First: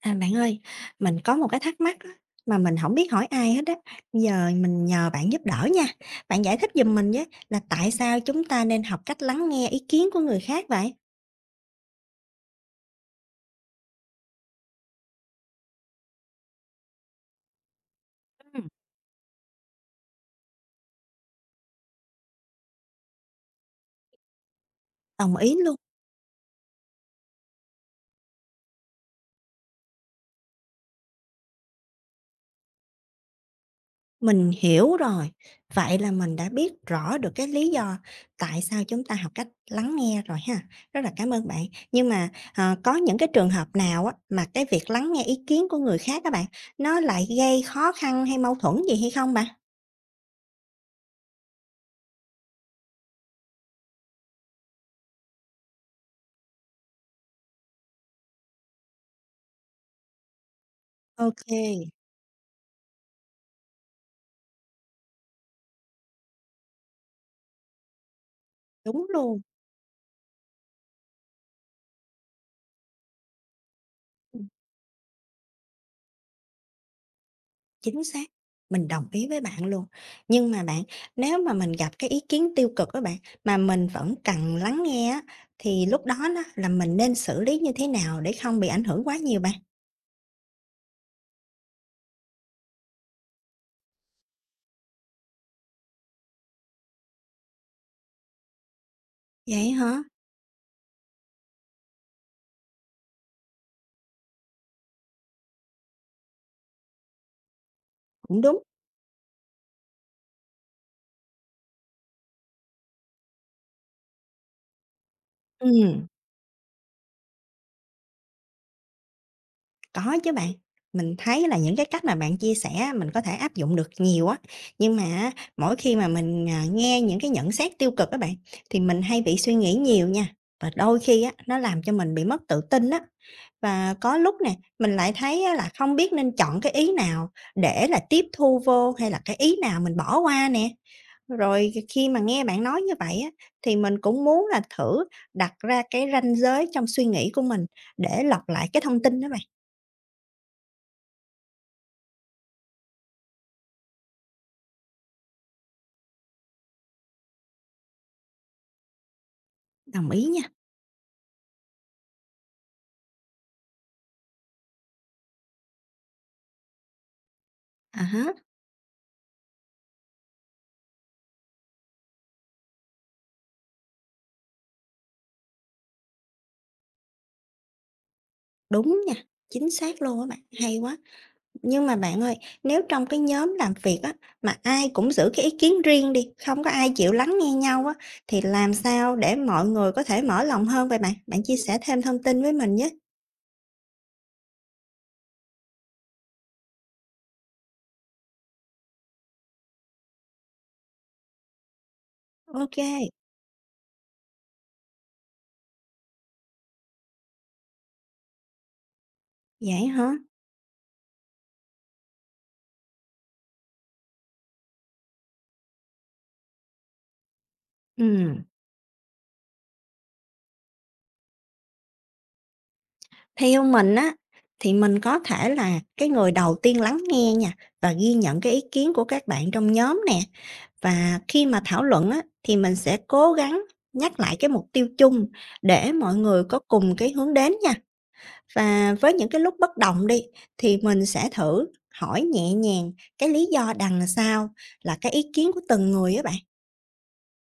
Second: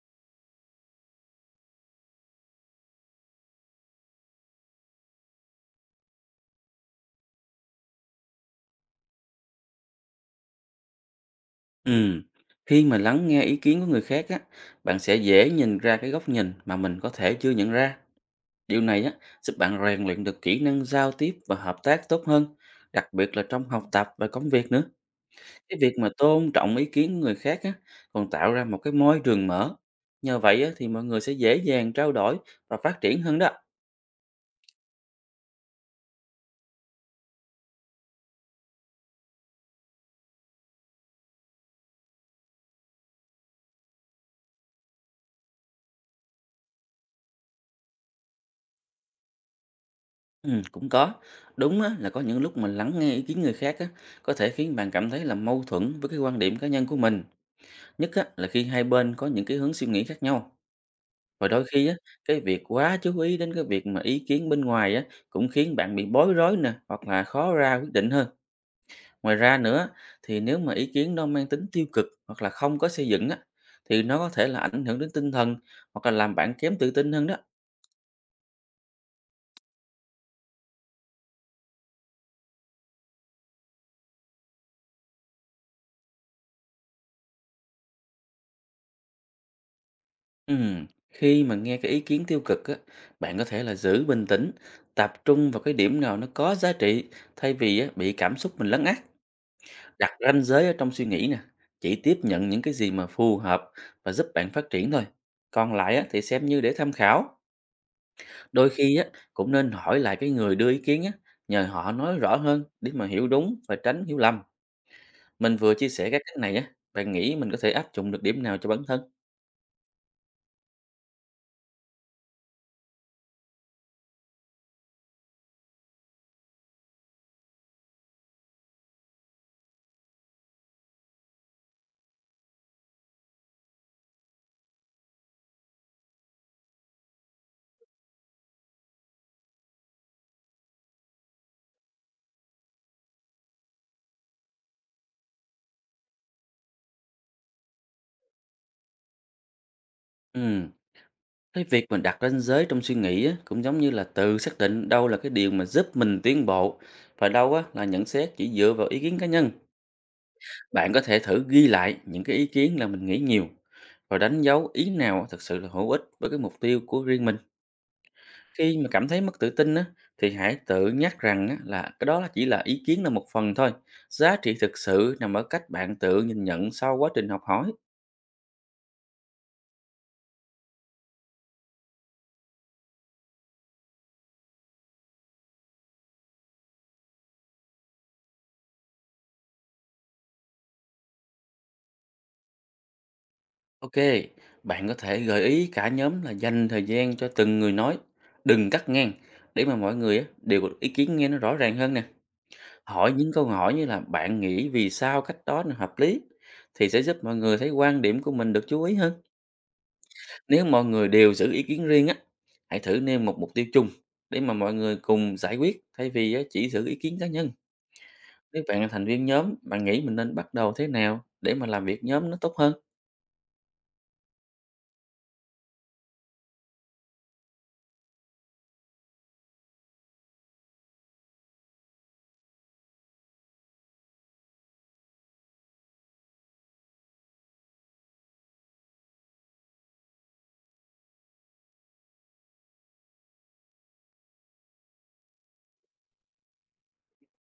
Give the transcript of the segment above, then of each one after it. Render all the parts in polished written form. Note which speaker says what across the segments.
Speaker 1: À, bạn ơi, mình có một cái thắc mắc á, mà mình không biết hỏi ai hết á, giờ mình nhờ bạn giúp đỡ nha. Bạn giải thích giùm mình với là tại sao chúng ta nên học cách lắng nghe ý kiến của người khác vậy?
Speaker 2: Ừm, khi mà lắng nghe ý kiến của người khác á, bạn sẽ dễ nhìn ra cái góc nhìn mà mình có thể chưa nhận ra.
Speaker 1: Ừm.
Speaker 2: Điều này á, giúp bạn rèn luyện được kỹ năng giao tiếp và hợp tác tốt hơn, đặc biệt là trong học tập và công việc nữa.
Speaker 1: Đồng ý luôn,
Speaker 2: Cái việc mà tôn trọng ý kiến của người khác á, còn tạo ra một cái môi trường mở. Nhờ vậy á, thì mọi người sẽ dễ dàng trao đổi và phát triển hơn đó.
Speaker 1: mình hiểu rồi. Vậy là mình đã biết rõ được cái lý do tại sao chúng ta học cách lắng nghe rồi ha. Rất là cảm ơn bạn. Nhưng mà, có những cái trường hợp nào á, mà cái việc lắng nghe ý kiến của người khác các bạn, nó lại gây khó khăn hay mâu thuẫn gì hay không bạn?
Speaker 2: Cũng có. Đúng á, là có những lúc mà lắng nghe ý kiến người khác á, có thể khiến bạn cảm thấy là mâu thuẫn với cái quan điểm cá nhân của mình nhất á, là khi hai bên có những cái hướng suy nghĩ khác nhau.
Speaker 1: Ok.
Speaker 2: Và đôi khi á, cái việc quá chú ý đến cái việc mà ý kiến bên ngoài á, cũng khiến bạn bị bối rối nè, hoặc là khó ra quyết định hơn.
Speaker 1: Đúng
Speaker 2: Ngoài
Speaker 1: luôn.
Speaker 2: ra nữa, thì nếu mà ý kiến nó mang tính tiêu cực hoặc là không có xây dựng á, thì nó có thể là ảnh hưởng đến tinh thần hoặc là làm bạn kém tự tin hơn đó.
Speaker 1: Chính xác, mình đồng ý với bạn luôn. Nhưng mà bạn, nếu mà mình gặp cái ý kiến tiêu cực đó bạn, mà mình vẫn cần lắng nghe á, thì lúc đó đó là mình nên xử lý như thế nào để không bị ảnh hưởng quá nhiều bạn?
Speaker 2: Khi mà nghe cái ý kiến tiêu cực á, bạn có thể là giữ bình tĩnh, tập trung vào cái điểm nào nó có giá trị, thay vì á, bị cảm xúc mình lấn át.
Speaker 1: Vậy hả?
Speaker 2: Đặt ranh giới ở trong suy nghĩ nè, chỉ tiếp nhận những cái gì mà phù hợp và giúp bạn phát triển thôi. Còn lại á, thì xem như để tham khảo.
Speaker 1: Cũng đúng.
Speaker 2: Đôi khi á, cũng nên hỏi lại cái người đưa ý kiến á, nhờ họ nói rõ hơn để mà hiểu đúng và tránh hiểu lầm. Mình vừa chia
Speaker 1: Ừm,
Speaker 2: sẻ các cách này á, bạn nghĩ mình có thể áp dụng được điểm nào cho bản thân?
Speaker 1: có chứ bạn. Mình thấy là những cái cách mà bạn chia sẻ á, mình có thể áp dụng được nhiều á, nhưng mà á, mỗi khi mà mình, nghe những cái nhận xét tiêu cực á bạn, thì mình hay bị suy nghĩ nhiều nha, và đôi khi á, nó làm cho mình bị mất tự tin á. Và có lúc nè, mình lại thấy á là không biết nên chọn cái ý nào để là tiếp thu vô hay là cái ý nào mình bỏ qua nè. Rồi khi mà nghe bạn nói như vậy á, thì mình cũng muốn là thử đặt ra cái ranh giới trong suy nghĩ của mình để lọc lại cái thông tin đó bạn.
Speaker 2: Ừ, cái việc mình đặt ranh giới trong suy nghĩ á, cũng giống như là tự xác định đâu là cái điều mà giúp mình tiến bộ và đâu á, là nhận xét chỉ dựa vào ý kiến cá nhân.
Speaker 1: Đồng ý nha.
Speaker 2: Bạn có thể thử ghi lại những cái ý kiến là mình nghĩ nhiều và đánh dấu ý nào thực sự là hữu ích với cái mục tiêu của riêng mình.
Speaker 1: À há.
Speaker 2: Khi mà cảm thấy mất tự tin á, thì hãy tự nhắc rằng á, là cái đó là chỉ là ý kiến, là một phần thôi. Giá trị thực sự nằm ở cách bạn tự nhìn nhận sau quá trình học hỏi.
Speaker 1: Đúng nha, chính xác luôn á bạn, hay quá. Nhưng mà bạn ơi, nếu trong cái nhóm làm việc á, mà ai cũng giữ cái ý kiến riêng đi, không có ai chịu lắng nghe nhau á, thì làm sao để mọi người có thể mở lòng hơn vậy bạn? Bạn chia sẻ thêm thông tin với mình nhé.
Speaker 2: Ok, bạn có thể gợi ý cả nhóm là dành thời gian cho từng người nói, đừng cắt ngang để mà mọi người á, đều có ý kiến nghe nó rõ ràng hơn nè.
Speaker 1: OK,
Speaker 2: Hỏi những câu hỏi như là "Bạn nghĩ vì sao cách đó là hợp lý?" thì sẽ giúp mọi người thấy quan điểm của mình được chú ý hơn.
Speaker 1: vậy hả?
Speaker 2: Nếu mọi người đều giữ ý kiến riêng á, hãy thử nêu một mục tiêu chung để mà mọi người cùng giải quyết, thay vì á, chỉ giữ ý kiến cá nhân.
Speaker 1: Ừm,
Speaker 2: Nếu bạn là thành viên nhóm, bạn nghĩ mình nên bắt đầu thế nào để mà làm việc nhóm nó tốt hơn?
Speaker 1: theo mình á, thì mình có thể là cái người đầu tiên lắng nghe nha, và ghi nhận cái ý kiến của các bạn trong nhóm nè. Và khi mà thảo luận á, thì mình sẽ cố gắng nhắc lại cái mục tiêu chung để mọi người có cùng cái hướng đến nha. Và với những cái lúc bất đồng đi thì mình sẽ thử hỏi nhẹ nhàng cái lý do đằng sau là cái ý kiến của từng người á bạn,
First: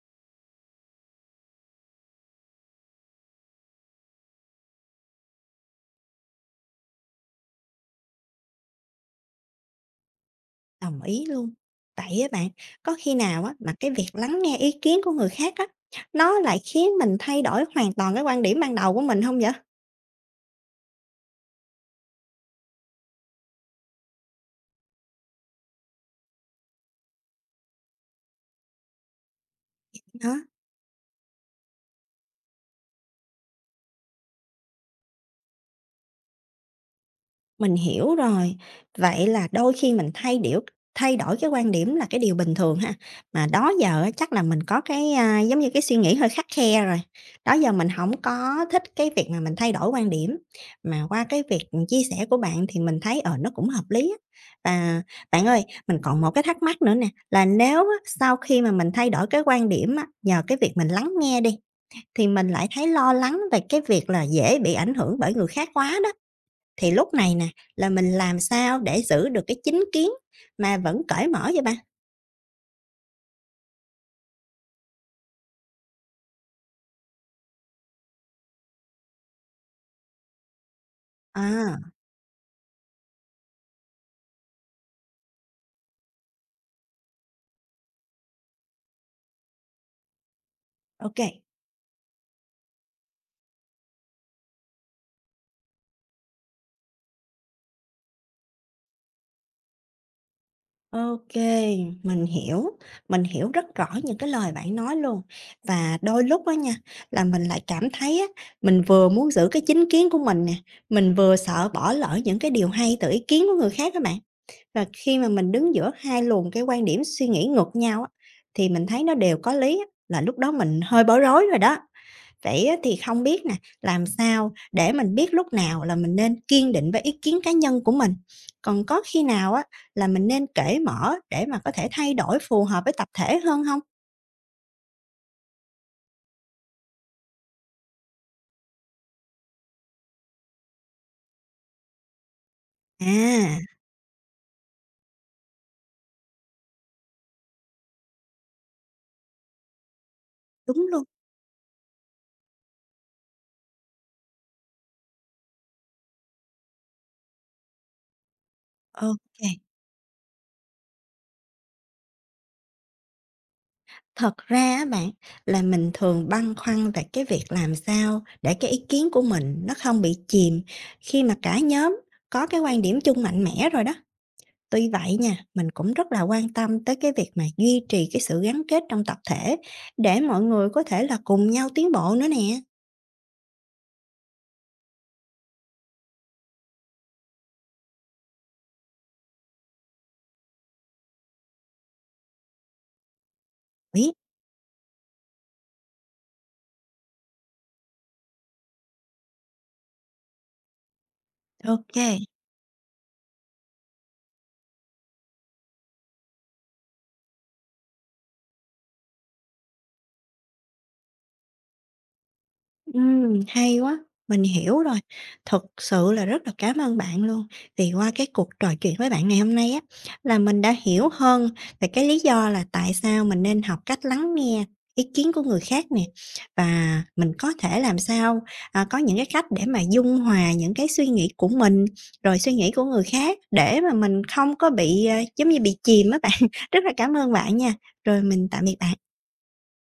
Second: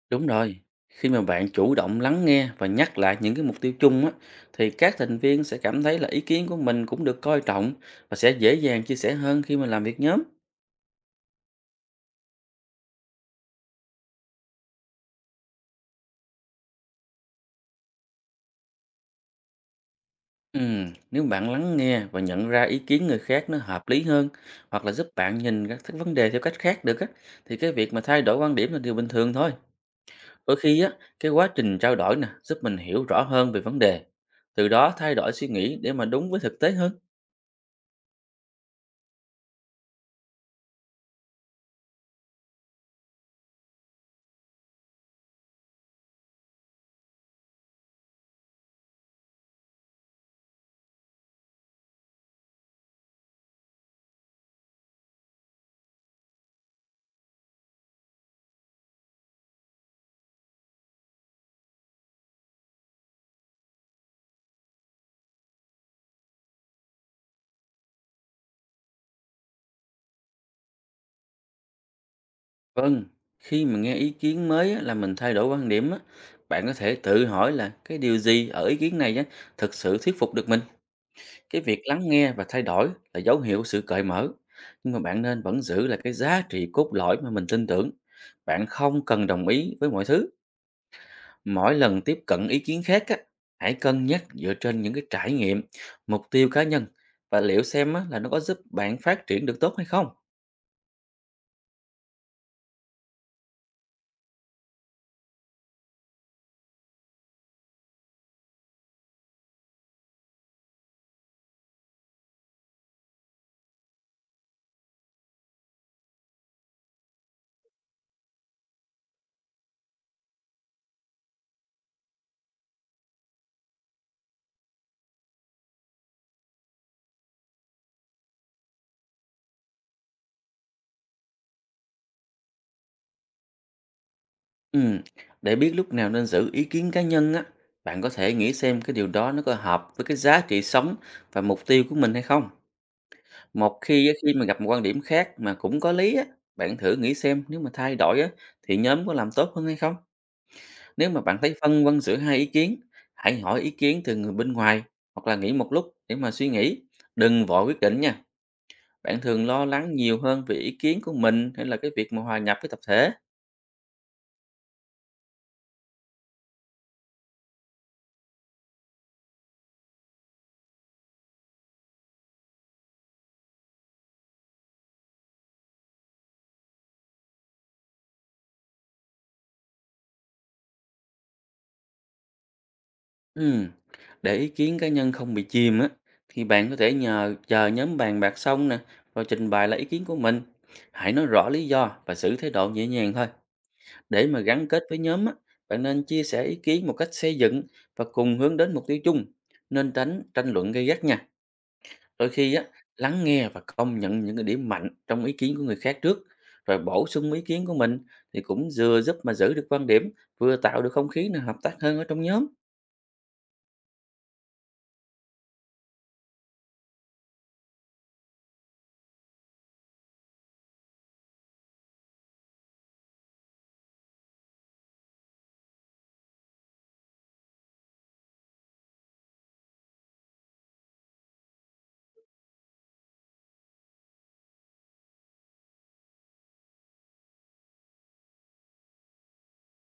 Speaker 2: Đúng rồi. Khi mà bạn chủ động lắng nghe và nhắc lại những cái mục tiêu chung á, thì các thành viên sẽ cảm thấy là ý kiến của mình cũng được coi trọng và sẽ dễ dàng chia sẻ hơn khi mà làm việc nhóm.
Speaker 1: đồng ý luôn. Vậy á bạn, có khi nào á mà cái việc lắng nghe ý kiến của người khác á nó lại khiến mình thay đổi hoàn toàn cái quan điểm ban đầu của mình không vậy?
Speaker 2: Nếu bạn lắng nghe và nhận ra ý kiến người khác nó hợp lý hơn, hoặc là giúp bạn nhìn các cái vấn đề theo cách khác được á, thì cái việc mà thay đổi quan điểm là điều bình thường thôi.
Speaker 1: Đó.
Speaker 2: Đôi khi á, cái quá trình trao đổi nè giúp mình hiểu rõ hơn về vấn đề, từ đó thay đổi suy nghĩ để mà đúng với thực tế hơn.
Speaker 1: Mình hiểu rồi. Vậy là đôi khi mình thay đổi cái quan điểm là cái điều bình thường ha. Mà đó giờ á chắc là mình có cái, giống như cái suy nghĩ hơi khắt khe rồi, đó giờ mình không có thích cái việc mà mình thay đổi quan điểm. Mà qua cái việc chia sẻ của bạn thì mình thấy, nó cũng hợp lý á. Và bạn ơi, mình còn một cái thắc mắc nữa nè, là nếu á sau khi mà mình thay đổi cái quan điểm á, nhờ cái việc mình lắng nghe đi, thì mình lại thấy lo lắng về cái việc là dễ bị ảnh hưởng bởi người khác quá đó. Thì lúc này nè, là mình làm sao để giữ được cái chính kiến mà vẫn cởi mở vậy bạn?
Speaker 2: Vâng, khi mà nghe ý kiến mới á, là mình thay đổi quan điểm á, bạn có thể tự hỏi là cái điều gì ở ý kiến này á thực sự thuyết phục được mình. Cái việc
Speaker 1: À,
Speaker 2: lắng nghe và thay đổi là dấu hiệu sự cởi mở, nhưng mà bạn nên vẫn giữ lại cái giá trị cốt lõi mà mình tin tưởng. Bạn không cần đồng ý với mọi thứ.
Speaker 1: ok, ok,
Speaker 2: Mỗi lần tiếp cận ý kiến khác á, hãy cân nhắc dựa trên những cái trải nghiệm, mục tiêu cá nhân và liệu xem á, là nó có giúp bạn phát triển được tốt hay không.
Speaker 1: mình hiểu, mình hiểu rất rõ những cái lời bạn nói luôn. Và đôi lúc đó nha, là mình lại cảm thấy á, mình vừa muốn giữ cái chính kiến của mình nè, mình vừa sợ bỏ lỡ những cái điều hay từ ý kiến của người khác các bạn. Và khi mà mình đứng giữa hai luồng cái quan điểm suy nghĩ ngược nhau á, thì mình thấy nó đều có lý á, là lúc đó mình hơi bối rối rồi đó. Vậy á thì không biết nè, làm sao để mình biết lúc nào là mình nên kiên định với ý kiến cá nhân của mình? Còn có khi nào á là mình nên cởi mở để mà có thể thay đổi phù hợp với tập thể hơn không?
Speaker 2: Ừ, để biết lúc nào nên giữ ý kiến cá nhân á, bạn có thể nghĩ xem cái điều đó nó có hợp với cái giá trị sống và mục tiêu của mình hay không.
Speaker 1: À,
Speaker 2: Một khi á, khi mà gặp một quan điểm khác mà cũng có lý á, bạn thử nghĩ xem nếu mà thay đổi á, thì nhóm có làm tốt hơn hay không?
Speaker 1: đúng luôn,
Speaker 2: Nếu mà bạn thấy phân vân giữa hai ý kiến, hãy hỏi ý kiến từ người bên ngoài hoặc là nghỉ một lúc để mà suy nghĩ. Đừng vội quyết định nha. Bạn
Speaker 1: ok.
Speaker 2: thường lo lắng nhiều hơn về ý kiến của mình hay là cái việc mà hòa nhập với tập thể?
Speaker 1: Thật ra á bạn, là mình thường băn khoăn về cái việc làm sao để cái ý kiến của mình nó không bị chìm khi mà cả nhóm có cái quan điểm chung mạnh mẽ rồi đó. Tuy vậy nha, mình cũng rất là quan tâm tới cái việc mà duy trì cái sự gắn kết trong tập thể để mọi người có thể là cùng nhau tiến bộ nữa nè.
Speaker 2: Ừm, Để ý kiến cá nhân không bị chìm á, thì bạn có thể nhờ chờ nhóm bàn bạc xong nè, rồi trình bày lại ý kiến của mình. Hãy nói rõ lý do và giữ thái độ nhẹ nhàng thôi.
Speaker 1: Biết,
Speaker 2: Để mà gắn kết với nhóm á, bạn nên chia sẻ ý kiến một cách xây dựng và cùng hướng đến mục tiêu chung, nên tránh tranh luận gay gắt nha.
Speaker 1: OK.
Speaker 2: Đôi khi á, lắng nghe và công nhận những cái điểm mạnh trong ý kiến của người khác trước, rồi bổ sung ý kiến của mình, thì cũng vừa giúp mà giữ được quan điểm, vừa tạo được không khí nào hợp tác hơn ở trong nhóm.
Speaker 1: Hay quá, mình hiểu rồi. Thực sự là rất là cảm ơn bạn luôn, vì qua cái cuộc trò chuyện với bạn ngày hôm nay á, là mình đã hiểu hơn về cái lý do là tại sao mình nên học cách lắng nghe ý kiến của người khác nè, và mình có thể làm sao, có những cái cách để mà dung hòa những cái suy nghĩ của mình, rồi suy nghĩ của người khác để mà mình không có bị, giống như, bị chìm á bạn. Rất là cảm ơn bạn nha, rồi mình tạm biệt bạn.